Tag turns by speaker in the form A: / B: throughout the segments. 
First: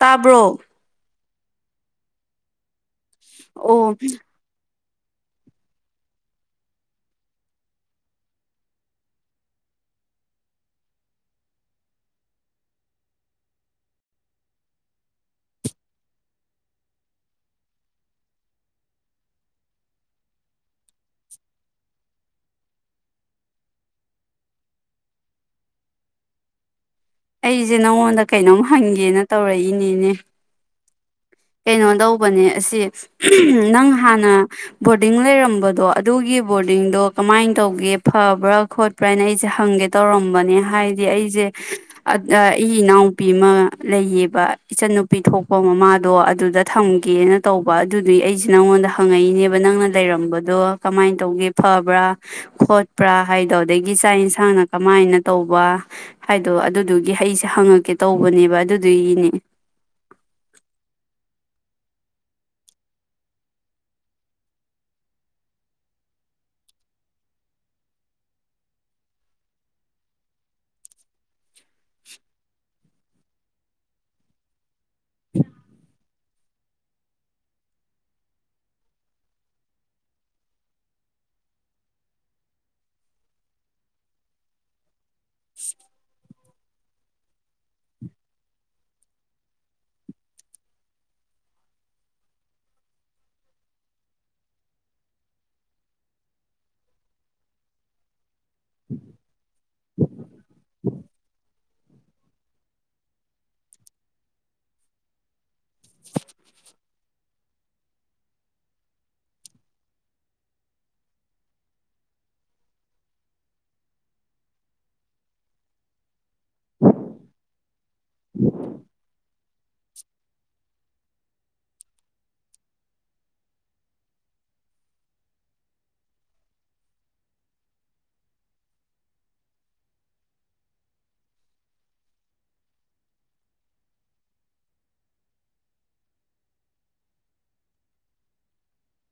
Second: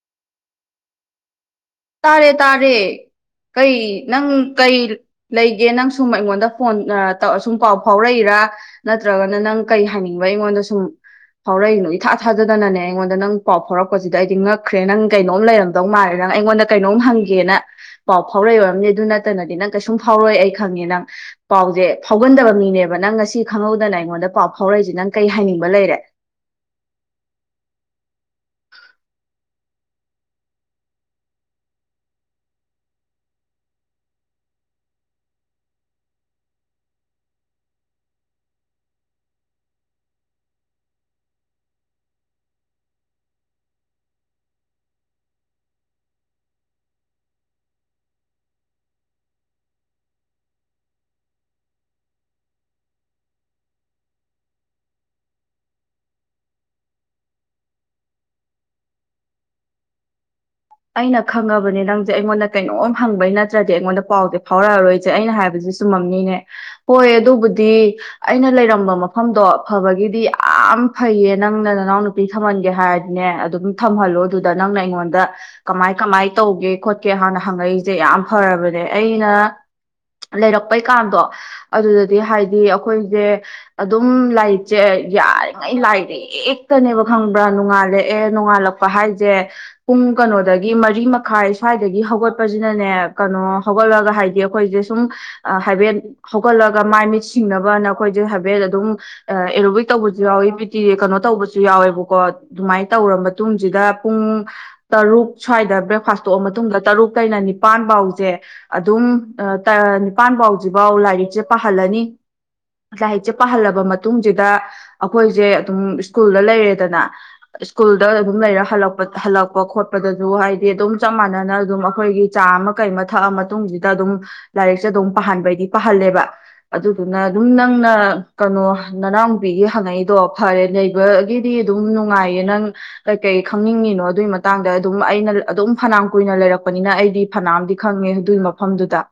A: ꯇꯥꯕ꯭ꯔꯣ
B: ꯇꯥꯔꯦ ꯇꯥꯔꯦ ꯀꯩ
A: ꯑꯣ
B: ꯅꯪ ꯀꯩ ꯂꯩꯒꯦ ꯅꯪ ꯁꯨꯝ ꯑꯩꯉꯣꯟꯗ ꯐꯣꯟ ꯁꯨꯝ ꯄꯥꯎ ꯐꯥꯎꯔꯛꯏꯔꯥ ꯅꯠꯇ꯭ꯔꯒꯅ ꯅꯪ ꯀꯩ ꯍꯥꯏꯅꯤꯡꯕ ꯑꯩꯉꯣꯟꯗ ꯁꯨꯝ ꯐꯥꯎꯔꯛꯏꯅꯣ ꯏꯊꯥ ꯊꯥꯖꯗꯅꯅꯦ ꯑꯩꯉꯣꯟꯗ ꯅꯪ ꯄꯥꯎ ꯐꯥꯎꯔꯛꯄꯁꯤꯗ ꯑꯩꯗꯤ ꯉꯛꯈ꯭ꯔꯦ ꯅꯪ ꯀꯩꯅꯣꯝ ꯂꯩꯔꯝꯗꯧ ꯃꯥꯜꯔꯦ ꯅꯪ ꯑꯩꯉꯣꯟꯗ ꯀꯩꯅꯣꯝ ꯍꯪꯒꯦꯅ ꯄꯥꯎ ꯐꯥꯎꯔꯛꯏ ꯑꯣꯏꯔꯝꯅꯦ ꯑꯗꯨ ꯅꯠꯇꯅꯗꯤ ꯅꯪ ꯀꯩꯁꯨꯝ ꯐꯥꯎꯔꯛꯏ ꯑꯩ ꯈꯪꯉꯦ ꯅꯪ ꯄꯥꯎꯁꯦ ꯐꯥꯎꯒꯟꯗꯕ ꯃꯤꯅꯦꯕ ꯅꯪ ꯉꯁꯤ ꯈꯪꯍꯧꯗꯅ ꯑꯩꯉꯣꯟꯗ ꯄꯥꯎ ꯐꯥꯎꯔꯛꯏꯁꯦ ꯅꯪ ꯀꯩ ꯍꯥꯏꯅꯤꯡꯕ ꯂꯩꯔꯦ
A: ꯑꯩꯁꯦ ꯅꯧꯣꯟꯗ ꯀꯩꯅꯣꯝ ꯍꯪꯒꯦꯅ ꯇꯧꯔꯛꯏꯅꯦꯅꯦ ꯀꯩꯅꯣ ꯇꯧꯕꯅꯦ ꯑꯁꯤ ꯅꯪ ꯍꯥꯟꯅ ꯕꯣꯔꯗꯤꯡ ꯂꯩꯔꯝꯕꯗꯣ ꯑꯗꯨꯒꯤ ꯕꯣꯔꯗꯤꯡꯗꯣ ꯀꯃꯥꯏꯅ ꯇꯧꯒꯦ ꯐꯕ꯭ꯔꯥ ꯈꯣꯠꯄ꯭ꯔꯥꯅ ꯑꯩꯁꯦ ꯍꯪꯒꯦ ꯇꯧꯔꯝꯕꯅꯦ ꯍꯥꯏꯗꯤ ꯑꯩꯁꯦ ꯏ ꯏꯅꯥꯎꯨꯄꯤ ꯑꯃ ꯂꯩꯌꯦꯕ ꯏꯆꯟꯟꯅꯨꯄꯤ ꯊꯣꯛꯄ ꯃꯃꯥ ꯑꯗꯣ ꯑꯗꯨꯗ ꯊꯝꯒꯦꯅ ꯇꯧꯕ ꯑꯗꯨꯗꯨꯒꯤ ꯑꯩꯁꯦ ꯅꯪꯉꯣꯟꯗ ꯍꯪꯉꯛꯏꯅꯦꯕ ꯅꯪꯅ ꯂꯩꯔꯝꯕꯗꯣ ꯀꯃꯥꯏꯅ ꯇꯧꯒꯦ ꯐꯕ꯭ꯔꯥ ꯈꯣꯠꯄ꯭ꯔꯥ ꯍꯥꯏꯗꯣ ꯑꯗꯒꯤ ꯆꯥꯛ ꯌꯦꯟꯁꯥꯡꯅ ꯀꯃꯥꯏꯅ ꯇꯧꯕ ꯍꯥꯏꯗꯣ ꯑꯗꯨꯗꯨꯒꯤ ꯑꯩꯁꯦ ꯍꯪꯉꯛꯀꯦ ꯇꯧꯕꯅꯦꯕ ꯑꯗꯨꯗꯨꯒꯤꯅꯦ
B: ꯑꯩꯅ ꯈꯪꯉꯕꯅꯦ ꯅꯪꯁꯦ ꯑꯩꯉꯣꯟꯗ ꯀꯩꯅꯣꯝ ꯍꯪꯕꯩ ꯅꯠꯇ꯭ꯔꯗꯤ ꯑꯩꯉꯣꯟꯗ ꯄꯥꯎꯗꯤꯦ ꯐꯥꯎꯔꯛꯑꯔꯣꯏꯁꯦ ꯑꯩꯅ ꯍꯥꯏꯕꯁ ꯆꯨꯝꯃꯝꯅꯤꯅꯦ ꯍꯣꯏ ꯑꯗꯨꯕꯨꯗꯤ ꯑꯩꯅ ꯂꯩꯔꯝꯕ ꯃꯐꯝꯗꯣ ꯐꯕꯒꯤꯗꯤ ꯌꯥꯝ ꯐꯩꯌꯦ ꯅꯪꯅ ꯅꯅꯥꯎ ꯅꯨꯄꯤ ꯊꯝꯍꯟꯒꯦ ꯍꯥꯏꯔꯗꯤꯅꯦ ꯑꯗꯨꯝ ꯊꯝꯍꯜꯂꯣ ꯑꯗꯨꯗ ꯅꯪꯅ ꯑꯩꯉꯣꯟꯗ ꯀꯃꯥꯏ ꯀꯃꯥꯏ ꯇꯧꯒꯦ ꯈꯣꯠꯀꯦ ꯍꯥꯟꯅ ꯍꯪꯉꯛꯏꯁꯦ ꯌꯥꯝ ꯐꯔꯕꯅꯦ ꯑꯩꯅ ꯂꯩꯔꯛꯄꯩꯀꯥꯟꯗꯣ ꯑꯗꯨꯗꯗꯤ ꯍꯥꯏꯗꯤ ꯑꯩꯈꯣꯏꯁꯦ ꯑꯗꯨꯝ ꯂꯥꯏꯔꯤꯛꯁꯦ ꯌꯥꯔꯤꯉꯩ ꯂꯥꯏꯔ ꯈꯛꯇꯅꯦꯕ ꯈꯪꯕ꯭ꯔꯥ ꯅꯣꯡꯉꯥꯜꯂꯛꯑꯦ ꯅꯣꯡꯉꯥꯜꯂꯛꯄ ꯍꯥꯏꯁꯦ ꯄꯨꯡ ꯀꯩꯅꯣꯗꯒꯤ ꯒꯤ ꯃꯔꯤ ꯃꯈꯥꯏ ꯁ꯭ꯋꯥꯏꯗꯒꯤ ꯍꯧꯒꯠꯄꯁꯤꯅꯅꯦ ꯀꯩꯅꯣ ꯍꯧꯒꯠꯂꯒ ꯍꯥꯏꯗꯤ ꯑꯩꯈꯣꯏꯁꯦ ꯁꯨꯝ ꯍꯥꯏꯐꯦꯠ ꯍꯧꯒꯠꯂꯒ ꯃꯥꯏ ꯃꯤꯠ ꯁꯤꯡꯅꯕꯅ ꯑꯩꯈꯣꯏꯁꯦ ꯍꯥꯏꯐꯦꯠ ꯑꯗꯨꯝ ꯑꯦꯔꯣꯕꯤꯛ ꯇꯧꯕꯁꯨ ꯌꯥꯎꯋꯤ ꯕꯤꯇꯤ ꯀꯩꯅꯣ ꯇꯧꯕꯁꯨ ꯌꯥꯎꯋꯦꯕꯀꯣ ꯑꯗꯨꯃꯥꯏꯅ ꯇꯧꯔ ꯃꯇꯨꯡꯁꯤꯗ ꯄꯨꯡ ꯇꯔꯨꯛ ꯁ꯭ꯋꯥꯏꯗ ꯕ꯭ꯔꯦꯛꯐꯥꯁ ꯇꯣꯛꯑ ꯃꯇꯨꯡꯗ ꯇꯔꯨꯛ ꯀꯩꯅ ꯅꯤꯄꯥꯟꯐꯥꯎꯁꯦ ꯑꯗꯨꯝ ꯅꯤꯄꯥꯟꯐꯥꯎꯁꯤꯐꯥꯎ ꯂꯥꯏꯔꯤꯛꯁꯦ ꯄꯥꯍꯜꯂꯅꯤ ꯂꯥꯏꯔꯤꯛꯁꯦ ꯄꯥꯍꯜꯂꯕ ꯃꯇꯨꯡꯁꯤꯗ ꯑꯩꯈꯣꯏꯁꯦ ꯑꯗꯨꯝ ꯁ꯭ꯀꯨꯜꯗ ꯂꯩꯔꯦꯗꯅ ꯁ꯭ꯀꯨꯜꯗ ꯑꯗꯨꯝ ꯂꯩꯔ ꯍꯂꯛꯄ ꯍꯜꯂꯛꯄ ꯈꯣꯠꯄ ꯗꯁꯨ ꯍꯥꯏꯗꯤ ꯑꯗꯨꯝ ꯆꯞ ꯃꯥꯟꯅꯅ ꯑꯗꯨꯝ ꯑꯩꯈꯣꯏꯒꯤ ꯆꯥ ꯑꯃ ꯀꯩ ꯑꯃ ꯊꯛꯑ ꯃꯇꯨꯡꯁꯤꯗ ꯑꯗꯨꯝ ꯂꯥꯏꯔꯤꯛꯁꯦ ꯑꯗꯨꯝ ꯄꯥꯍꯟꯕꯩꯗꯤ ꯄꯥꯍꯜꯂꯦꯕ ꯑꯗꯨꯗꯨꯅ ꯑꯗꯨꯝ ꯅꯪꯅ ꯀꯩꯅꯣ ꯅꯅꯥꯎ ꯅꯨꯨꯄꯤꯒꯤ ꯍꯪꯉꯛꯏꯗꯣ ꯐꯔꯦ ꯂꯩꯕꯒꯤꯗꯤ ꯑꯗꯨꯝ ꯅꯨꯡꯉꯥꯏꯌꯦ ꯅꯪ ꯀꯩꯀꯩ ꯈꯪꯅꯤꯡꯉꯤꯅꯣ ꯑꯗꯨꯒꯤ ꯃꯇꯥꯡꯗ ꯑꯗꯨꯝ ꯑꯩꯅ ꯑꯗꯨꯝ ꯐꯅ ꯀꯨꯏꯅ ꯂꯩꯔꯛꯄꯅꯤꯅ ꯑꯩꯗꯤ ꯐꯅꯥꯝꯗꯤ ꯈꯪꯉꯦ ꯑꯗꯨꯒꯤ ꯃꯐꯝꯗꯨꯗ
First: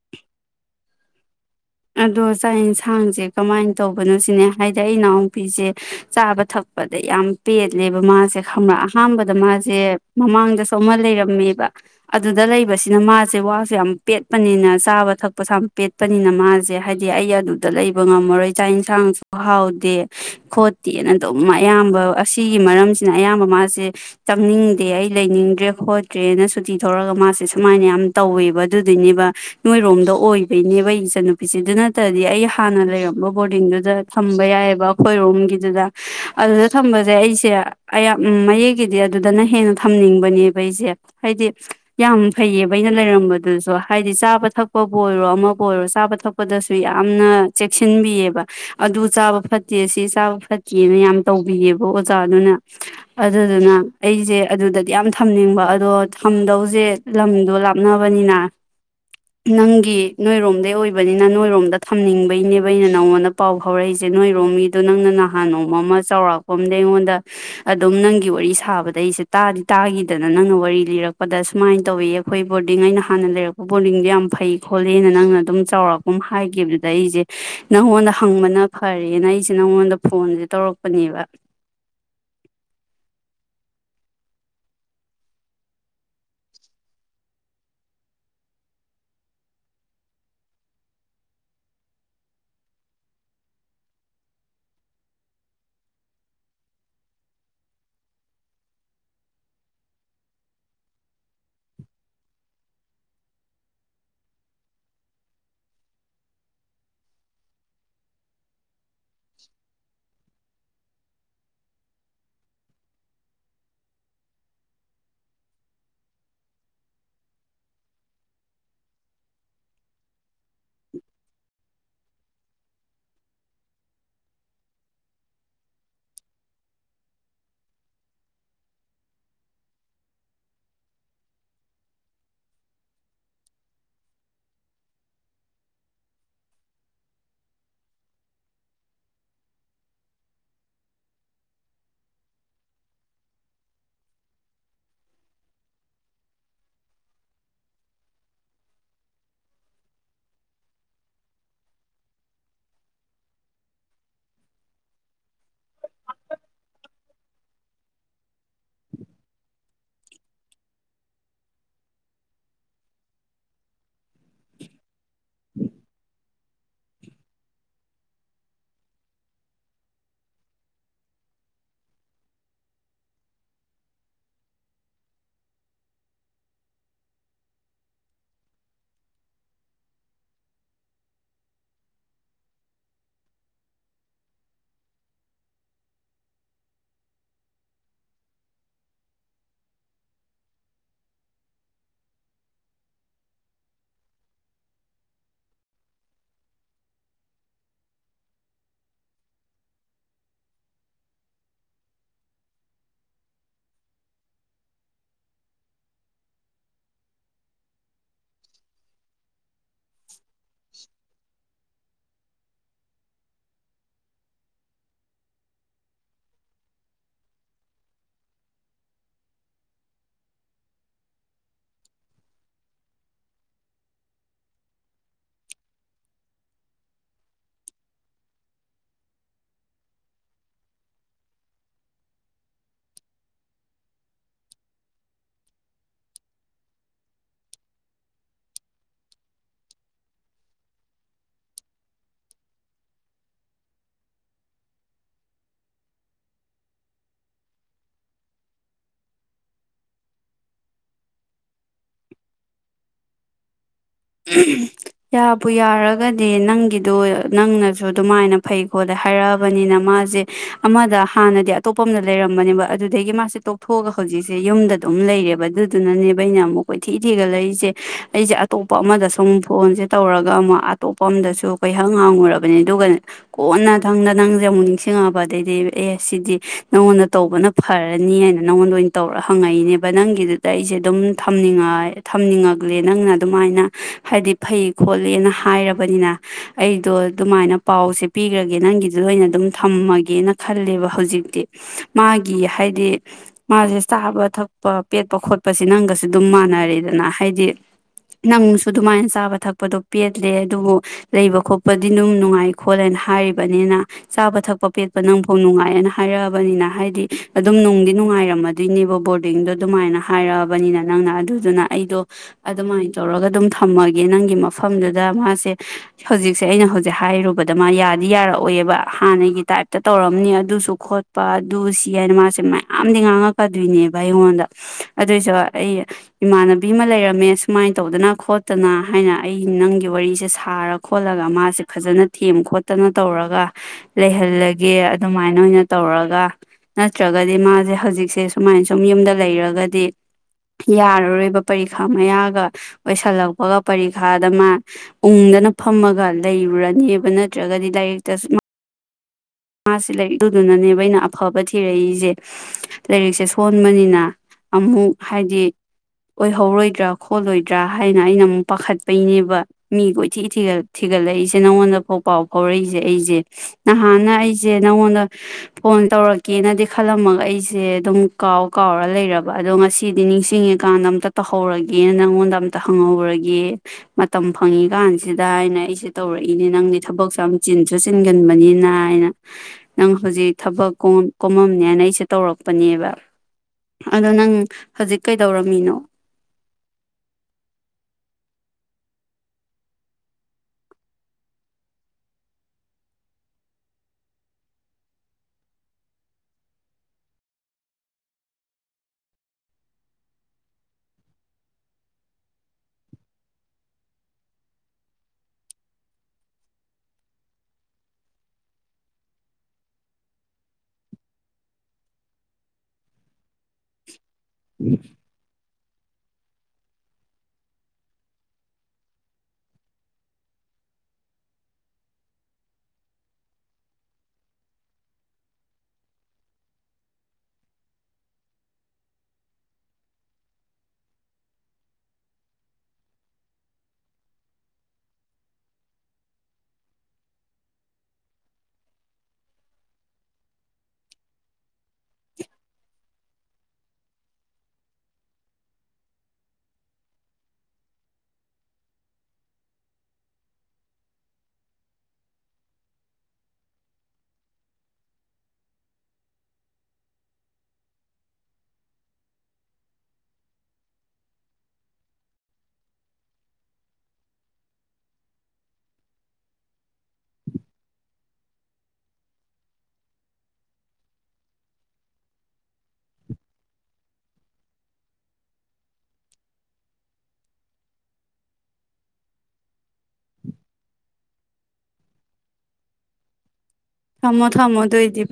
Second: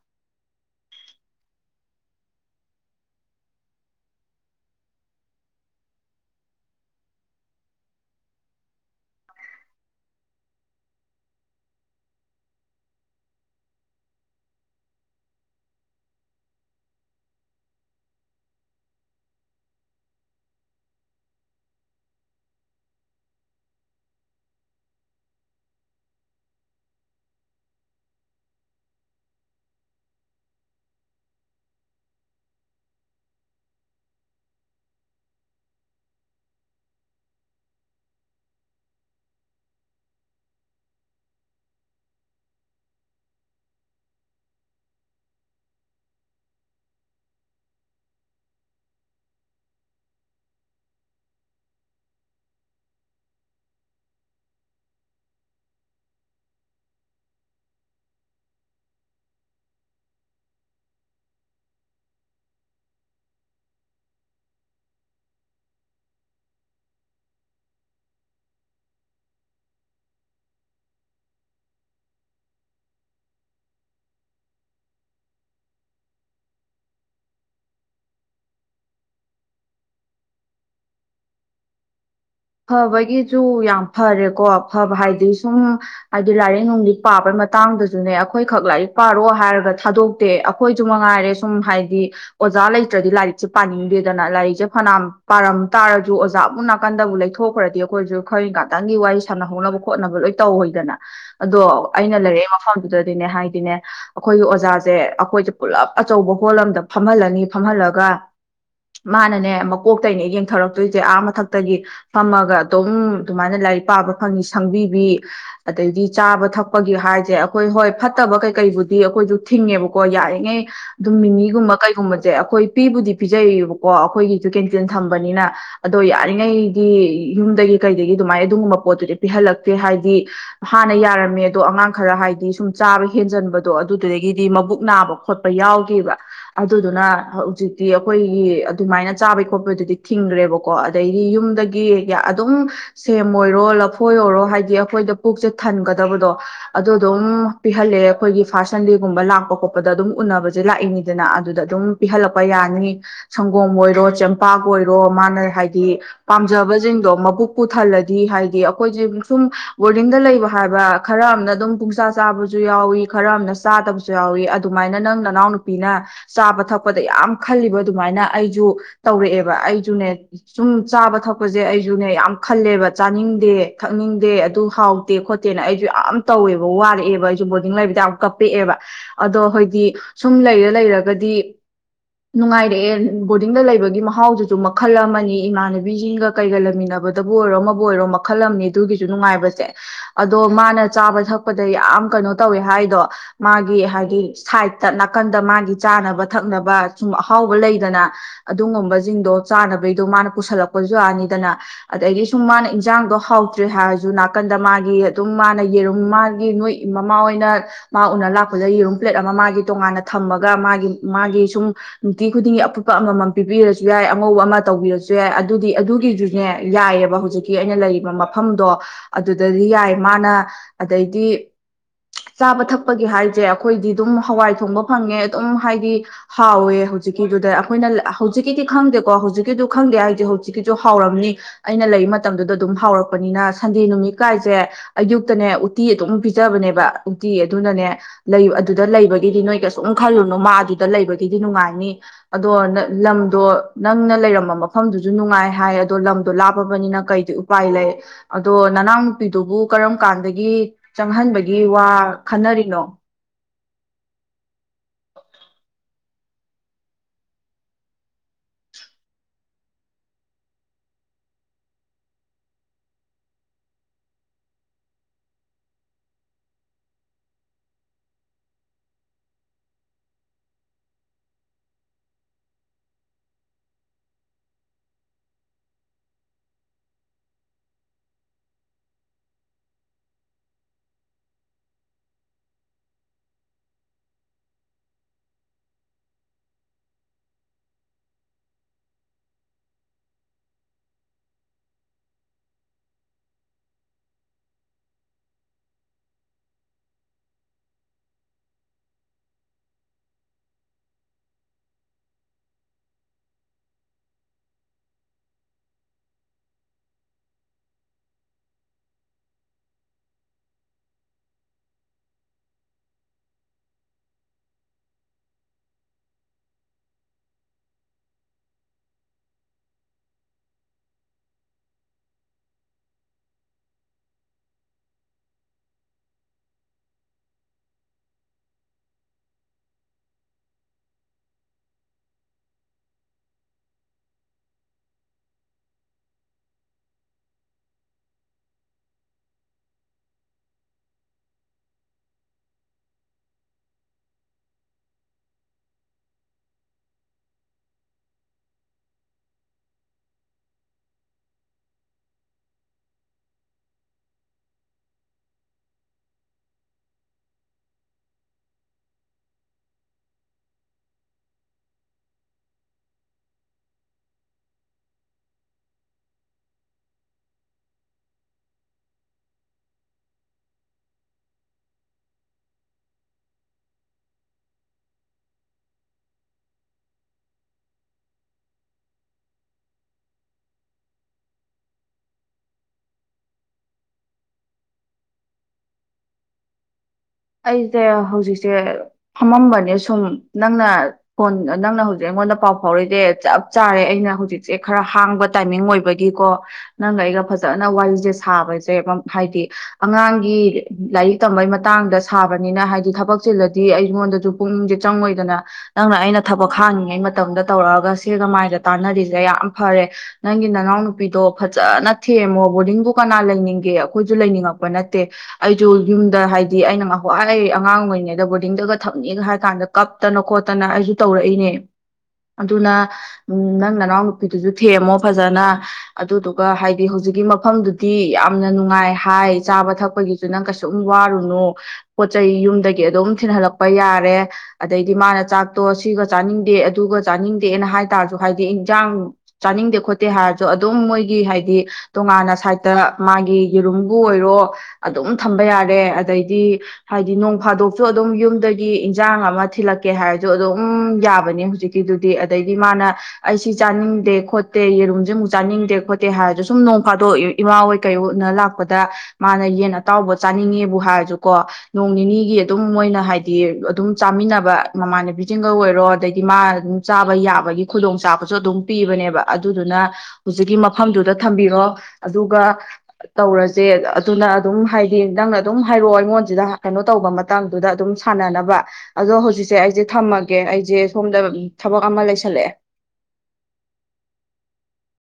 A: ꯑꯗꯣ ꯆꯥꯛ ꯌꯦꯟꯁꯥꯡꯁꯦ ꯀꯃꯥꯏꯅ ꯇꯧꯕꯅꯣ ꯁꯤꯅꯦ ꯍꯥꯏꯗꯤ ꯑꯩ ꯅꯥꯎꯄꯤꯁꯦ ꯆꯥꯕ ꯊꯛꯄꯗ ꯌꯥꯝ ꯄꯦꯠꯂꯦꯕ ꯃꯥꯁꯦ ꯈ ꯑꯍꯥꯟꯕꯗ ꯃꯥꯁꯦ ꯃꯃꯥꯡꯗꯁꯨ ꯑꯃ ꯂꯩꯔꯝꯃꯦꯕ ꯑꯗꯨꯗ ꯂꯩꯕꯁꯤꯅ ꯃꯥꯁꯦ ꯋꯥꯁꯨ ꯌꯥꯝ ꯄꯦꯠꯄꯅꯤꯅ ꯆꯥꯕ ꯊꯛꯄꯁꯨ ꯌꯥꯝ ꯄꯦꯠꯄꯅꯤꯅ ꯃꯥꯁꯦ ꯁꯦ ꯍꯥꯏꯗꯤ ꯑꯩ ꯑꯗꯨꯗ ꯂꯩꯕ ꯉꯝꯃꯔꯣꯏ ꯆꯥꯛ ꯏꯟꯁꯥꯡꯁꯨ ꯍꯥꯎꯗꯦ ꯈꯣꯠꯇꯦꯅ ꯑꯗꯨꯝ ꯑꯌꯥꯝꯕ ꯑꯁꯤꯒꯤ ꯃꯔꯝꯁꯤꯅ ꯑꯌꯥꯝꯕ ꯃꯥꯁꯦ ꯆꯪꯅꯤꯡꯗꯦ ꯑꯩ ꯂꯩꯅꯤꯡꯗ꯭ꯔꯦ ꯈꯣꯠꯇ꯭ꯔꯦꯅ ꯁꯨꯇꯤ ꯊꯧꯔꯒ ꯃꯥꯁꯦ ꯁꯨꯃꯥꯏꯅ ꯌꯥꯝ ꯇꯧꯋꯦꯕ ꯑꯗꯨꯗꯨꯩꯅꯦꯕ ꯅꯣꯏꯔꯣꯝꯗ ꯑꯣꯏꯗꯩꯅꯦꯕ ꯑꯩ ꯏꯆ ꯅꯨꯨꯄꯤ ꯄꯁꯦ ꯑꯗꯨ ꯅꯠꯇ꯭ꯔꯗꯤ ꯑꯩ ꯍꯥꯟꯅ ꯂꯩꯔꯝꯕ ꯕꯣꯔꯗꯤꯡꯗꯨꯗ ꯊꯝꯕ ꯌꯥꯏꯑꯕ ꯑꯩꯈꯣꯏꯔꯣꯝꯒꯤꯗꯨꯗ ꯑꯗꯨꯗ ꯊꯝꯕꯁꯦ ꯑꯩꯁꯦ ꯑꯌꯥꯝ ꯃꯌꯦꯛꯀꯤꯗꯤ ꯑꯗꯨꯗꯅ ꯍꯦꯟꯅ ꯊꯝꯅꯤꯡꯕꯅꯦꯕ ꯑꯩꯁꯦ ꯍꯥꯏꯗꯤ ꯌꯥꯝ ꯐꯩꯌꯦꯕ ꯑꯩꯅ ꯂꯩꯔꯝꯕꯗꯨꯁꯨ ꯍꯥꯏꯗꯤ ꯆꯥꯕ ꯊꯛꯄꯕꯨ ꯑꯣꯏꯔꯣ ꯑꯃꯕꯨ ꯑꯣꯏꯔꯣ ꯆꯥꯕ ꯊꯛꯄ ꯗꯁꯨ ꯌꯥꯝꯅ ꯆꯦꯛꯁꯤꯟꯕꯤꯑꯕ ꯑꯗꯨ ꯆꯥꯕ ꯐꯠꯇꯦ ꯁꯤ ꯆꯥꯕ ꯐꯠꯇꯦꯅ ꯌꯥꯝ ꯇꯧꯕꯤꯌꯦꯕ ꯑꯣꯖꯥꯗꯨꯅ ꯑꯗꯨꯗꯨꯅ ꯑꯩꯁꯦ ꯑꯗꯨꯗꯗꯤ ꯌꯥꯝ ꯊꯝꯅꯤꯡꯕ ꯑꯗꯣ ꯊꯝꯗꯧꯁꯦ ꯂꯝꯗꯣ ꯂꯥꯞꯅꯕꯅꯤꯅ ꯅꯪꯒꯤ ꯅꯣꯏꯔꯣꯝꯗꯩ ꯑꯣꯏꯕ ꯑꯣꯏꯕꯅꯤꯅ ꯅꯣꯏꯔꯣꯝꯗ ꯊꯝꯅꯤꯡꯕꯩꯅꯦꯕ ꯑꯩꯅ ꯅꯪꯉꯣꯟꯗ ꯄꯥꯎ ꯐꯥꯎꯔꯛꯏꯁꯦ ꯅꯣꯏꯔꯣꯝ ꯃꯤꯗꯣ ꯅꯪꯅ ꯅꯍꯥꯟ ꯅꯣꯝ ꯑꯃ ꯆꯥꯎꯔꯥꯛꯄ ꯑꯝꯗꯒꯤ ꯑꯩꯉꯣꯟꯗ ꯑꯗꯨꯝ ꯅꯪꯒꯤ ꯋꯥꯔꯤ ꯁꯥꯕꯗ ꯑꯩꯁꯦ ꯇꯥꯗꯤ ꯇꯥꯈꯤꯗꯅ ꯅꯪꯅ ꯋꯥꯔꯤ ꯂꯤꯔꯛꯄꯗ ꯁꯨꯃꯥꯏꯅ ꯇꯧꯋ ꯑꯩꯈꯣꯏ ꯕꯣꯔꯗꯤꯡ ꯑꯩꯅ ꯍꯥꯟꯅ ꯂꯩꯔꯛꯄ ꯕꯣꯔꯗꯤꯡꯗꯣ ꯌꯥꯝ ꯐꯩ ꯈꯣꯠꯂꯦꯅ ꯅꯪꯅ ꯑꯗꯨꯝ ꯆꯥꯎꯔꯥꯛꯄꯨꯝ ꯍꯥꯏꯈꯤꯕꯗꯨꯗ ꯑꯩꯁꯦ ꯅꯪꯉꯣꯟꯗ ꯍꯪꯕꯅ ꯐꯔꯦꯅ ꯑꯩꯁꯦ ꯅꯪꯉꯣꯟꯗ ꯐꯣꯟꯁꯦ ꯇꯧꯔꯛꯄꯅꯦꯕ
B: ꯐꯕꯒꯤꯁꯨ ꯌꯥꯝ ꯐꯔꯦꯀꯣ ꯐꯕ ꯍꯥꯏꯗꯤ ꯁꯨꯝ ꯍꯥꯏꯗꯤ ꯂꯥꯏꯔꯤꯛ ꯅꯨꯡꯗꯤ ꯄꯥꯕꯩ ꯃꯇꯥꯡꯗꯁꯨꯅꯦ ꯑꯩꯈꯣꯏꯈꯛ ꯂꯥꯏꯔꯤꯛ ꯄꯥꯔꯣ ꯍꯥꯏꯔꯒ ꯊꯥꯗꯣꯛꯇꯦ ꯑꯩꯈꯣꯏꯁꯨ ꯃꯉꯥꯏꯔꯦ ꯁꯨꯝ ꯍꯥꯏꯗꯤ ꯑꯣꯖꯥ ꯂꯩꯇ꯭ꯔꯗꯤ ꯂꯥꯏꯔꯤꯛꯁꯦ ꯄꯥꯅꯤꯡꯗꯦꯗꯅ ꯂꯥꯏꯔꯤꯛꯁꯦ ꯐꯅꯌꯥꯝ ꯄꯥꯔꯝ ꯇꯥꯔꯁꯨ ꯑꯣꯖꯥꯕꯨꯛ ꯅꯥꯀꯟꯗꯕꯨ ꯂꯩꯊꯣꯛ ꯊꯣꯛꯈ꯭ꯔꯗꯤ ꯑꯩꯈꯣꯏꯁꯨ ꯈꯔ ꯉꯥꯛꯇꯪꯒꯤ ꯋꯥꯔꯤ ꯁꯥꯟꯅꯍꯧꯅꯕ ꯈꯣꯠꯅꯕ ꯂꯣꯏ ꯇꯧꯣꯏꯗꯅ ꯑꯗꯣ ꯑꯩꯅ ꯂꯩꯔꯛꯏ ꯃꯐꯝꯗꯨꯗꯗꯤꯅꯦ ꯍꯥꯏꯗꯤꯅꯦ ꯑꯩꯈꯣꯏꯒꯤ ꯑꯣꯖꯥꯁꯦ ꯑꯩꯈꯣꯏꯁꯦ ꯄꯨꯜꯂꯞ ꯑꯆꯧꯕ ꯍꯣꯜ ꯑꯃꯗ ꯐꯝꯍꯜꯂꯅꯤ ꯐꯝꯍꯜꯂꯒ ꯃꯥꯅꯅꯦ ꯃꯀꯣꯛꯇꯅꯦ ꯌꯦꯡꯊꯔꯛꯇꯣꯏꯁꯦ ꯑꯥ ꯃꯊꯛꯇꯒꯤ ꯐꯝꯃꯒ ꯑꯗꯨꯝ ꯑꯗꯨꯃꯥꯏꯅ ꯂꯥꯏꯔꯤꯛ ꯄꯥꯕ ꯐꯪꯉꯤ ꯁꯪꯕꯤꯕꯤ ꯑꯗꯩꯗꯤ ꯆꯥꯕ ꯊꯛꯄꯒꯤ ꯍꯥꯏꯁꯦ ꯑꯩꯈꯣꯏ ꯍꯣꯏ ꯐꯠꯇꯕ ꯀꯩꯀꯩꯕꯨꯗꯤ ꯑꯩꯈꯣꯏꯁꯨ ꯊꯤꯡꯉꯦꯕꯀꯣ ꯌꯥꯔꯤꯉꯩ ꯑꯗꯨꯝ ꯃꯤꯃꯤꯒꯨꯝꯕ ꯀꯩꯒꯨꯝꯕꯁꯦ ꯑꯩꯈꯣꯏ ꯄꯤꯕꯨꯗꯤ ꯄꯤꯖꯩꯌꯦꯕꯀꯣ ꯑꯩꯈꯣꯏꯒꯤꯁꯨ ꯀꯦꯟꯇꯤꯟ ꯊꯝꯕꯅꯤꯅ ꯑꯗꯣ ꯌꯥꯔꯤꯉꯩ ꯌꯨꯝꯗꯒꯤ ꯀꯩꯗꯒꯤ ꯑꯗꯨꯃꯥꯏꯅ ꯑꯗꯨꯒꯨꯝꯕ ꯄꯣꯠꯇꯨꯗꯤ ꯄꯤꯍꯜꯂꯛꯇꯦ ꯍꯥꯏꯗꯤ ꯍꯥꯟꯅ ꯌꯥꯔꯝꯃꯦ ꯑꯗꯣ ꯑꯉꯥꯡ ꯈꯔ ꯍꯥꯏꯗꯤ ꯁꯨꯝ ꯆꯥꯕ ꯍꯦꯟꯖꯟꯕꯗꯣ ꯑꯗꯨꯗꯨꯗꯒꯤꯗꯤ ꯃꯕꯨꯛ ꯅꯥꯕ ꯈꯣꯠꯄ ꯌꯥꯎꯈꯤꯕꯕ ꯑꯗꯨꯗꯨꯅ ꯍꯧꯖꯤꯛꯇꯤ ꯑꯩꯈꯣꯏꯒꯤ ꯑꯗꯨꯃꯥꯏꯅ ꯆꯥꯕꯩ ꯈꯣꯠꯄꯩꯗꯨꯗꯤ ꯊꯤꯡꯈ꯭ꯔꯦꯕꯀꯣ ꯑꯗꯩꯗꯤ ꯌꯨꯝꯗꯒꯤ ꯑꯗꯨꯝ ꯁꯦꯝ ꯑꯣꯏꯔꯣ ꯂꯐꯣꯏ ꯑꯣꯏꯔꯣ ꯍꯥꯏꯗꯤ ꯑꯩꯈꯣꯏꯗ ꯄꯨꯛꯁꯦ ꯊꯟꯒꯗꯕꯗꯣ ꯑꯗꯨꯗ ꯑꯗꯨꯝ ꯄꯤꯍꯜꯂꯑꯦ ꯑꯩꯈꯣꯏꯒꯤ ꯐꯥꯔꯁ ꯁꯟꯗꯦꯒꯨꯝꯕ ꯂꯥꯛꯄ ꯈꯣꯠꯄꯗ ꯑꯗꯨꯝ ꯎꯟꯅꯅꯕꯁꯦ ꯂꯥꯛꯏꯅꯤꯗꯅ ꯑꯗꯨꯗ ꯑꯗꯨꯝ ꯄꯤꯍꯜꯂꯛꯄ ꯌꯥꯅꯤ ꯁꯪꯒꯣꯝ ꯑꯣꯏꯔꯣ ꯆꯦꯡꯄꯥꯛ ꯑꯣꯏꯔꯣ ꯃꯥꯅ ꯍꯥꯏꯗꯤ ꯄꯥꯝꯖꯕꯁꯤꯡꯗꯣ ꯃꯕꯨꯛ ꯄꯨꯊꯜꯂꯗꯤ ꯍꯥꯏꯗꯤ ꯑꯩꯈꯣꯏꯁꯦ ꯁꯨꯝ ꯕꯣꯔꯗꯤꯡ ꯅꯅꯥꯎꯅꯨꯄꯤꯅ ꯆꯥꯕ ꯊꯛꯄꯗ ꯌꯥꯝ ꯈꯜꯂꯤꯕ ꯑꯗꯨꯃꯥꯏꯅ ꯑꯩꯁꯨ ꯇꯧꯔꯛꯑꯦꯕ ꯑꯩꯁꯨꯅꯦ ꯁꯨꯝ ꯆꯥꯕ ꯊꯛꯄꯁꯦ ꯑꯩꯁꯨꯅꯦ ꯌꯥꯝ ꯈꯜꯂꯦꯕ ꯆꯥꯅꯤꯡꯗꯦ ꯊꯛꯅꯤꯡꯗꯦ ꯑꯗꯨ ꯍꯥꯎꯇꯦ ꯈꯣꯠꯇꯦꯅ ꯑꯩꯁꯨ ꯌꯥꯝ ꯇꯧꯋꯦꯕ ꯋꯥꯔꯛꯑꯦꯕ ꯑꯩꯁꯨ ꯕꯣꯔꯗꯤꯡ ꯂꯩꯕꯗ ꯌꯥꯝ ꯀꯞꯄꯛꯑꯦꯕ ꯑꯗꯣ ꯍꯥꯏꯣꯏꯗꯤ ꯁꯨꯝ ꯂꯩꯔ ꯂꯩꯔꯒꯗꯤ ꯅꯨꯡꯉꯥꯏꯔꯛꯑꯦ ꯕꯣꯔꯗꯤꯡꯗ ꯂꯩꯕꯒꯤ ꯃꯍꯥꯎꯗꯨꯁꯨ ꯃꯈꯜ ꯑꯃꯅꯤ ꯏꯃꯥꯅ ꯕꯤꯁꯤꯡꯒ ꯀꯩꯒ ꯂꯩꯃꯤꯟꯅꯕꯗꯕꯨ ꯑꯣꯏꯔꯣ ꯑꯃꯕꯨ ꯑꯣꯏꯔꯣ ꯃꯈꯜ ꯑꯃ ꯑꯗꯨꯒꯤꯁꯨ ꯅꯨꯡꯉꯥꯏꯕꯁꯦ ꯑꯗꯣ ꯃꯥꯅ ꯆꯥꯕ ꯊꯛꯄꯗ ꯌꯥꯝ ꯀ ꯊꯣꯛꯄꯁꯨ ꯌꯥꯅꯤꯗꯅ ꯃꯥ ꯎꯅ ꯂꯥꯛꯄꯗ ꯌꯦꯔꯨꯝ ꯄ꯭ꯂꯦꯠ ꯑꯃ ꯃꯥꯒꯤ ꯇꯣꯉꯥꯟꯅ ꯅꯨꯡꯇꯤ ꯈꯨꯗꯤꯡꯒꯤ ꯑꯄꯨꯠꯄ ꯑꯃꯃꯝ ꯄꯤꯕꯤꯔꯁꯨ ꯌꯥꯏ ꯑꯉꯧꯕ ꯑꯃ ꯇꯧꯕꯤꯔꯁꯨ ꯌꯥꯏ ꯑꯗꯨꯗꯤ ꯑꯗꯨꯒꯤꯗꯨꯅꯦ ꯌꯥꯏꯑꯕ ꯍꯧꯖꯤꯛꯀꯤ ꯑꯩꯅ ꯂꯩꯔꯤꯕ ꯃꯐꯝꯗꯣ ꯑꯗꯨꯗꯗꯤ ꯌꯥꯏ ꯃꯥꯅ ꯑꯗꯩꯗꯤ ꯆꯥꯕ ꯊꯛꯄꯒꯤ ꯍꯥꯏꯁꯦ ꯑꯩꯈꯣꯏꯗꯤ ꯑꯗꯨꯝ ꯍꯋꯥꯏ ꯊꯣꯡꯕ ꯐꯪꯉꯦ ꯑꯗꯨꯝ ꯍꯥꯏꯗꯤ ꯍꯥꯎꯋꯦ ꯍꯧꯖꯤꯛꯀꯤꯗꯨꯗ ꯑꯩꯈꯣꯏꯅ ꯍꯧꯖꯤꯛꯀꯤꯗꯤ ꯈꯪꯗꯦꯀꯣ ꯍꯧꯖꯤꯛꯀꯤꯗꯨ ꯈꯪꯗꯦ ꯍꯥꯏꯁꯦ ꯍꯧꯖꯤ ꯍꯧꯖꯤꯛꯀꯤꯁꯨ ꯍꯥꯎꯔꯝꯅꯤ ꯑꯩꯅ ꯂꯩ ꯃꯇꯝꯗꯨꯗ ꯑꯗꯨꯝ ꯍꯥꯎꯔꯛꯄꯅꯤꯅ ꯁꯟꯗꯦ ꯅꯨꯃꯤꯠ ꯀꯥꯏꯁꯦ ꯑꯌꯨꯛꯇꯅꯦ ꯎꯇꯤ ꯑꯗꯨꯝ ꯄꯤꯖꯕꯅꯦꯕ ꯎꯇꯤ ꯑꯗꯨꯅꯅꯦ ꯂꯩ ꯑꯗꯨꯗ ꯂꯩꯕꯒꯤꯗꯤ ꯅꯣꯏ ꯀꯩꯁꯨꯝ ꯈꯜꯂꯨꯅꯨ ꯃꯥ ꯑꯗꯨꯗ ꯂꯩꯕꯒꯤꯗꯤ ꯅꯨꯡꯉꯥꯏꯅꯤ ꯑꯗꯣ ꯂꯝꯗꯣ ꯅꯪꯅ ꯂꯩꯔꯝꯕ ꯃꯐꯝꯗꯨꯁꯨ ꯨ ꯅꯨꯡꯉꯥꯏ ꯍꯥꯏ ꯑꯗꯣ ꯂꯝꯗꯣ ꯂꯥꯞꯄꯕꯅꯤꯅ ꯀꯩꯗꯤ ꯎꯄꯥꯏ ꯂꯩ ꯑꯗꯣ ꯅꯅꯥꯎ ꯅꯨꯄꯤꯗꯨꯕꯨ ꯀꯔꯝ ꯀꯥꯟꯗꯒꯤ ꯆꯪꯍꯟꯕꯒꯤ ꯋꯥ ꯈꯟꯅꯔꯤꯅꯣ
A: ꯌꯥꯕꯨ ꯌꯥꯔꯒꯗꯤ ꯅꯪꯒꯤꯗꯣ ꯅꯪꯅꯁꯨ ꯑꯗꯨꯃꯥꯏꯅ ꯐꯩ ꯈꯣꯠꯂꯦ ꯍꯥꯏꯔꯛꯑꯕꯅꯤꯅ ꯃꯥꯁꯦ ꯑꯃꯗ ꯍꯥꯟꯅꯗꯤ ꯑꯇꯣꯞꯄ ꯑꯃꯗ ꯂꯩꯔꯝꯕꯅꯦꯕ ꯑꯗꯨꯗꯒꯤ ꯃꯥꯁꯦ ꯇꯣꯛꯊꯣꯛꯑꯒ ꯍꯧꯖꯤꯛꯁꯦ ꯌꯨꯝꯗ ꯑꯗꯨꯝ ꯂꯩꯔꯦꯕ ꯑꯗꯨꯗꯨꯅꯅꯦꯕ ꯑꯩꯅ ꯑꯃꯨꯛꯀꯣꯏ ꯊꯤ ꯊꯤꯔ ꯂꯩꯔꯤꯁꯦ ꯑꯩꯁꯦ ꯑꯇꯣꯞ ꯑꯇꯞꯄ ꯑꯃꯗ ꯁꯨꯝ ꯐꯣꯟꯁꯦ ꯇꯧꯔꯒ ꯑꯃꯨꯛ ꯑꯇꯣꯞꯄ ꯑꯃꯗꯁꯨ ꯑꯩꯈꯣꯏꯍꯪ ꯉꯥꯡꯉꯨꯔꯕꯅꯤ ꯑꯗꯨꯒ ꯀꯣꯟꯅ ꯊꯪꯅ ꯅꯪꯁꯦ ꯑꯃꯨꯛ ꯅꯤꯡꯁꯤꯡꯉꯕ ꯑꯗꯩꯗꯤ ꯑꯦ ꯁꯤꯗꯤ ꯅꯪꯉꯣꯟꯗ ꯇꯧꯕꯅ ꯐꯔꯅꯤ ꯍꯥꯏꯅ ꯅꯪꯉꯣꯟꯗ ꯑꯣꯏꯅ ꯇꯧꯔ ꯍꯪꯉꯛꯏꯅꯦꯕ ꯅꯪꯒꯤꯗꯨꯗ ꯑꯩꯁꯦ ꯑꯗꯨꯝꯅꯤꯡꯉ ꯊꯝꯅꯤꯡꯉꯛꯂꯦ ꯅꯪꯅ ꯑꯗꯨꯃꯥꯏꯅ ꯍꯥꯏꯗꯤ ꯐꯩ ꯈꯣꯠꯂꯦꯅ ꯍꯥꯏꯔꯕꯅꯤꯅ ꯑꯩꯗꯣ ꯑꯗꯨꯃꯥꯏꯅ ꯄꯥꯎꯁꯦ ꯄꯤꯈ꯭ꯔꯒꯦ ꯅꯪꯒꯤꯗꯤ ꯂꯣꯏꯅ ꯑꯗꯨꯝ ꯊꯝꯃꯒꯦꯅ ꯈꯜꯂꯦꯕ ꯍꯧꯖꯤꯛꯇꯤ ꯃꯥꯒꯤ ꯍꯥꯏꯗꯤ ꯃꯥꯁꯦ ꯆꯥꯕ ꯊꯛꯄ ꯄꯦꯠꯄ ꯈꯣꯠꯄꯁꯦ ꯅꯪꯒꯁꯨ ꯑꯗꯨꯝ ꯃꯥꯟꯅꯔꯦꯗꯅ ꯍꯥꯏꯗꯤ ꯅꯪ ꯑꯗꯨꯃꯥꯏꯅ ꯆꯥꯕ ꯊꯛꯄꯗꯣ ꯄꯦꯠꯂꯦ ꯑꯗꯨꯕꯨ ꯂꯩꯕ ꯈꯣꯠꯄꯗꯤ ꯑꯗꯨꯝ ꯅꯨꯡꯉꯥꯏ ꯈꯣꯠꯂꯦꯅ ꯍꯥꯏꯔꯤꯕꯅꯤꯅ ꯆꯥꯕ ꯊꯛꯄ ꯄꯦꯠꯄ ꯅꯪꯐꯥꯎ ꯅꯨꯡꯉꯥꯏꯑꯅ ꯍꯥꯏꯔꯛꯑꯕꯅꯤꯅ ꯍꯥꯏꯗꯤ ꯑꯗꯨꯝ ꯅꯨꯡꯗꯤ ꯅꯨꯡꯉꯥꯏꯔꯝꯃꯗꯣꯏꯅꯦꯕ ꯕꯣꯔꯗꯤꯡꯗꯣ ꯑꯗꯨꯃꯥꯏꯅ ꯍꯥꯏꯔꯛꯑꯕꯅꯤꯅ ꯅꯪꯅ ꯑꯗꯨꯗꯨꯅ ꯑꯩꯗꯣ ꯑꯗꯨꯃꯥꯏꯅ ꯇꯧꯔꯒ ꯑꯗꯨꯝ ꯊꯝꯃꯒꯦ ꯅꯪꯒꯤ ꯃꯐꯝꯗꯨꯗ ꯃꯥꯁꯦ ꯍꯧꯖꯤꯛꯁꯦ ꯑꯩꯅ ꯍꯧꯖꯤꯛ ꯍꯥꯏꯔꯨꯕꯗ ꯃꯥ ꯌꯥꯗꯤ ꯌꯥꯔꯛꯑꯣꯏꯌꯦꯕ ꯍꯥꯟꯅꯒꯤ ꯇꯥꯏꯞꯇ ꯇꯧꯔꯝꯅꯤ ꯑꯗꯨꯁꯨ ꯈꯣꯠꯄ ꯑꯗꯨ ꯁꯤ ꯍꯥꯏꯅ ꯃꯥꯁꯦ ꯃꯌꯥꯝꯗꯤ ꯉꯥꯡꯉꯛꯀꯗꯣꯏꯅꯦꯕ ꯑꯩꯉꯣꯟꯗ ꯑꯗꯨꯏꯁꯨ ꯑꯩ ꯏꯃꯥꯟꯅꯕꯤ ꯑꯃ ꯂꯩꯔꯝꯃꯦ ꯁꯨꯃꯥꯏꯅ ꯇꯧꯗꯅ ꯈꯣꯠ ꯇꯅ ꯍꯥꯏꯅ ꯑꯩ ꯅꯪꯒꯤ ꯋꯥꯔꯤꯁꯦ ꯁꯥꯔ ꯈꯣꯠꯂꯒ ꯃꯥꯁꯦ ꯐꯖꯅ ꯊꯦꯝ ꯈꯣꯠꯇꯅ ꯇꯧꯔꯒ ꯂꯩꯍꯜꯂꯒꯦ ꯑꯗꯨꯃꯥꯏꯅ ꯑꯣꯏꯅ ꯇꯧꯔꯒ ꯅꯠꯇ꯭ꯔꯒꯗꯤ ꯃꯥꯁꯦ ꯍꯧꯖꯤꯛꯁꯦ ꯁꯨꯃꯥꯏꯅ ꯁꯨꯝ ꯌꯨꯝꯗ ꯂꯩꯔꯒꯗꯤ ꯌꯥꯔꯣꯏꯕ ꯄꯔꯤꯈꯥ ꯃꯌꯥꯒ ꯑꯣꯏꯁꯜꯂꯛ ꯄꯒ ꯄꯔꯤꯈꯥꯗ ꯃꯥ ꯎꯪꯗꯅ ꯐꯝꯃꯒ ꯂꯩꯔꯨꯔꯅꯦꯕ ꯅꯠꯇ꯭ꯔꯒꯗꯤ ꯂꯥꯏꯔꯤꯛꯇ ꯃꯥꯁꯤ ꯂꯥꯏꯔꯤꯛ ꯇꯨꯗꯨꯅꯅꯦꯕ ꯑꯩꯅ ꯑꯐꯕ ꯊꯤꯔꯛꯏꯁꯦ ꯂꯥꯏꯔꯤꯛꯁꯦ ꯁꯣꯟꯕꯅꯤꯅ ꯑꯃꯨꯛ ꯍꯥꯏꯗꯤ ꯑꯣꯏꯍꯧꯔꯣꯏꯗ꯭ꯔꯥ ꯈꯣꯠꯂꯣꯏꯗ꯭ꯔꯥ ꯍꯥꯏꯅ ꯑꯩꯅ ꯑꯃꯨꯛ ꯄꯥꯈꯠꯄꯩꯅꯦꯕ ꯃꯤ ꯀꯣꯢꯊꯤ ꯊꯤꯒꯠꯂꯛꯏꯁꯦ ꯅꯪꯉꯣꯟꯗ ꯐꯥꯎ ꯄꯥꯎ ꯐꯥꯎꯔꯛꯏꯁꯦ ꯑꯩꯁꯦ ꯅꯍꯥꯟꯅ ꯑꯩ ꯑꯩꯁꯦ ꯅꯪꯉꯣꯟꯗ ꯐꯣꯟ ꯇꯧꯔꯛꯀꯦꯅꯗꯤ ꯈꯜꯂꯝꯃꯒ ꯑꯩꯁꯦ ꯑꯗꯨꯝ ꯀꯥꯎ ꯀꯥꯎꯔ ꯂꯩꯔꯕ ꯑꯗꯣ ꯉꯁꯤꯗꯤ ꯅꯤꯡꯁꯤꯡꯉꯤꯀꯥꯟꯗ ꯑꯝꯇ ꯇꯧꯍꯧꯔꯒꯦꯅ ꯅꯪꯉꯣꯟꯗ ꯑꯝꯇ ꯍꯪꯍꯧꯔꯒꯦ ꯃꯇꯝ ꯐꯪꯉꯤ ꯀꯥꯟꯁꯤꯗ ꯍꯥꯏꯅ ꯑꯩꯁꯦ ꯇꯧꯔꯛꯏꯅꯦ ꯅꯪꯗꯤ ꯊꯕꯛꯁꯨ ꯌꯥꯝ ꯆꯤꯟꯁꯨ ꯆꯤꯟꯒꯟꯕꯅꯤꯅ ꯍꯥꯏꯅ ꯅꯪ ꯍꯧꯖꯤꯛ ꯊꯕꯛ ꯀꯣꯝꯃꯝꯅꯦꯅ ꯑꯩꯁꯦ ꯇꯧꯔꯛꯄꯅꯦꯕ ꯑꯗꯣ ꯅꯪ ꯍꯧꯖꯤꯛ ꯀꯩꯗꯧꯔꯝꯃꯤꯅꯣ
B: ꯑꯩꯁꯦ ꯍꯧꯖꯤꯛꯁꯦ ꯐꯃꯝꯕꯅꯦ ꯁꯨꯝ ꯅꯪꯅ ꯐꯣꯟ ꯅꯪꯅ ꯍꯧꯖꯤꯛ ꯑꯩꯉꯣꯟꯗ ꯄꯥꯎ ꯐꯥꯎꯔꯛꯏꯁꯦ ꯆꯞ ꯆꯥꯔꯦ ꯑꯩꯅ ꯍꯧꯖꯤꯛꯁꯦ ꯈꯔ ꯍꯥꯡꯕ ꯇꯥꯏꯃꯤꯡ ꯑꯣꯏꯕꯒꯤꯀꯣ ꯅꯪꯒ ꯑꯩꯒ ꯐꯖꯅ ꯋꯥꯔꯤꯁꯦ ꯁꯥꯕꯁꯦ ꯍꯥꯏꯗꯤ ꯑꯉꯥꯡꯒꯤ ꯂꯥꯏꯔꯤꯛ ꯇꯝꯕꯩ ꯃꯇꯥꯡꯗ ꯁꯥꯕꯅꯤꯅ ꯍꯥꯏꯗꯤ ꯊꯕꯛ ꯆꯤꯜꯂꯗꯤ ꯑꯩꯉꯣꯟꯗꯁꯨ ꯄꯨꯛꯅꯤꯡꯁꯦ ꯆꯪꯉꯣꯏꯗꯅ ꯅꯪꯅ ꯑꯩꯅ ꯊꯕꯛ ꯍꯥꯡꯉꯤꯉꯩ ꯃꯇꯝꯗ ꯇꯧꯔꯛꯑꯒ ꯁꯦꯒ ꯃꯥꯏꯒ ꯇꯥꯟꯅꯔꯤꯁꯦ ꯌꯥꯝ ꯐꯔꯦ ꯅꯪꯒꯤ ꯅꯅꯥꯎꯅꯨꯄꯤꯗꯣ ꯐꯖꯅ ꯊꯦꯝꯃꯣ ꯕꯣꯔꯗꯤꯡꯗꯨ ꯀꯅꯥ ꯂꯩꯅꯤꯡꯒꯦ ꯑꯩꯈꯣꯏꯁꯨ ꯂꯩꯅꯤꯡꯉꯛꯄ ꯅꯠꯇꯦ ꯑꯩꯁꯨ ꯌꯨꯝꯗ ꯍꯥꯏꯗꯤ ꯑꯩꯅ ꯋꯥꯢ ꯑꯉꯥꯡ ꯑꯣꯏꯔꯤꯉꯩꯗ ꯕꯣꯔꯗꯤꯡꯗꯒ ꯊꯝꯅꯤꯒ ꯍꯥꯏ ꯀꯥꯟꯗ ꯀꯞꯇꯅ ꯈꯣꯠꯇꯅ ꯑꯩꯁꯨ ꯇꯧꯔꯛꯏꯅꯦ ꯑꯗꯨꯅ ꯎ ꯅꯪ ꯅꯅꯥꯎꯅꯨꯄꯤꯗꯨꯁꯨ ꯊꯦꯝꯃꯣ ꯐꯖꯅ ꯑꯗꯨꯗꯨꯒ ꯍꯥꯏꯗꯤ ꯍꯧꯖꯤꯛꯀꯤ ꯃꯐꯝꯗꯨꯗꯤ ꯌꯥꯝꯅ ꯅꯨꯡꯉꯥꯏ ꯍꯥꯏ ꯆꯥꯕ ꯊꯛꯄꯒꯤꯁꯨ ꯅꯪ ꯀꯩꯁꯨꯝ ꯋꯥꯔꯨꯅꯨ ꯄꯣꯠ ꯆꯩꯩ ꯌꯨꯝꯗꯒꯤ ꯑꯗꯨꯝ ꯊꯤꯟꯍꯜꯂꯛꯄ ꯌꯥꯔꯦ ꯑꯗꯩꯗꯤ ꯃꯥꯅ ꯆꯥꯛꯇꯣ ꯁꯤꯒ ꯆꯥꯅꯤꯡꯗꯦ ꯑꯗꯨꯒ ꯆꯥꯅꯤꯡꯗꯦꯅ ꯍꯥꯏꯇꯥꯔꯁꯨ ꯍꯥꯏꯗꯤ ꯏꯟꯖꯥꯡ ꯆꯥꯅꯤꯡꯗꯦ ꯈꯣꯠꯇꯦ ꯍꯥꯏꯔꯁꯨ ꯑꯗꯨꯝ ꯃꯣꯏꯒꯤ ꯍꯥꯏꯗꯤ ꯇꯣꯉꯥꯟꯅ ꯁꯥꯏꯠꯇ ꯃꯥꯒꯤ ꯌꯦꯔꯨꯝꯕꯨ ꯑꯣꯏꯔꯣ ꯑꯗꯨꯝ ꯊꯝꯕ ꯌꯥꯔꯦ ꯑꯗꯩꯗꯤ ꯍꯥꯏꯗꯤ ꯅꯣꯡ ꯐꯥꯗꯣꯛꯁꯨ ꯑꯗꯨꯝ ꯌꯨꯝꯗꯒꯤ ꯏꯟꯁꯥꯡ ꯑꯃ ꯊꯤꯜꯂꯛꯀꯦ ꯍꯥꯏꯔꯁꯨ ꯑꯗꯨꯝ ꯌꯥꯕꯅꯦ ꯍꯧꯖꯤꯛꯀꯤꯗꯨꯗꯤ ꯑꯗꯩꯗꯤ ꯃꯥꯅ ꯑꯩꯁꯤ ꯆꯥꯅꯤꯡꯗꯦ ꯈꯣꯠꯇꯦ ꯌꯦꯔꯨꯝꯁꯤꯃꯨꯛ ꯆꯥꯅꯤꯡꯗꯦ ꯈꯣꯠꯇꯦ ꯍꯥꯏꯔꯁꯨ ꯁꯨꯝ ꯅꯣꯡ ꯐꯥꯗꯣꯛ ꯏꯃꯥ ꯍꯣꯏ ꯀꯩꯅ ꯂꯥꯛꯄꯗ ꯃꯥꯅ ꯌꯦꯟ ꯑꯇꯥꯎꯕ ꯆꯥꯅꯤꯡꯉꯦꯕꯨ ꯍꯥꯏꯔꯁꯨꯀꯣ ꯅꯣꯡ ꯅꯤꯅꯤꯒꯤ ꯑꯗꯨꯝ ꯃꯣꯏꯅ ꯍꯥꯏꯗꯤ ꯑꯗꯨꯝ ꯆꯥꯃꯤꯟꯅꯕ ꯃꯃꯥꯟꯅꯕꯤꯁꯤꯡꯒ ꯑꯣꯏꯔꯣ ꯑꯗꯩꯗꯒꯤ ꯃꯥ ꯑꯗꯨꯝ ꯆꯥꯕ ꯌꯥꯕꯒꯤ ꯈꯨꯗꯣꯡ ꯆꯥꯕꯁꯨ ꯑꯗꯨꯝ ꯄꯤꯕꯅꯦꯕ ꯑꯗꯨꯗꯨꯅ ꯍꯧꯖꯤꯛꯀꯤ ꯃꯐꯝꯗꯨꯗ ꯊꯝꯕꯤꯔꯣ ꯑꯗꯨꯒ ꯇꯧꯔꯁꯦ ꯑꯗꯨꯅ ꯑꯗꯨꯝ ꯍꯥꯏꯗꯤ ꯅꯪꯅ ꯑꯗꯨꯝ ꯍꯥꯏꯔꯛꯑꯣ ꯑꯩꯉꯣꯟꯁꯤꯗ ꯀꯩꯅꯣ ꯇꯧꯕ ꯃꯇꯥꯡꯗꯨꯗ ꯑꯗꯨꯝ ꯁꯥꯟꯅꯅꯕ ꯑꯗꯣ ꯍꯧꯖꯤꯛꯁꯦ ꯑꯩꯁꯦ ꯊꯝꯃꯒꯦ ꯑꯩꯁꯦ ꯁꯣꯝꯗ ꯊꯕꯛ ꯑꯃ ꯂꯩꯁꯜꯂꯛꯑꯦ
A: ꯊꯃꯣ ꯊꯃꯣ ꯑꯗꯨꯑꯣꯏꯗꯤ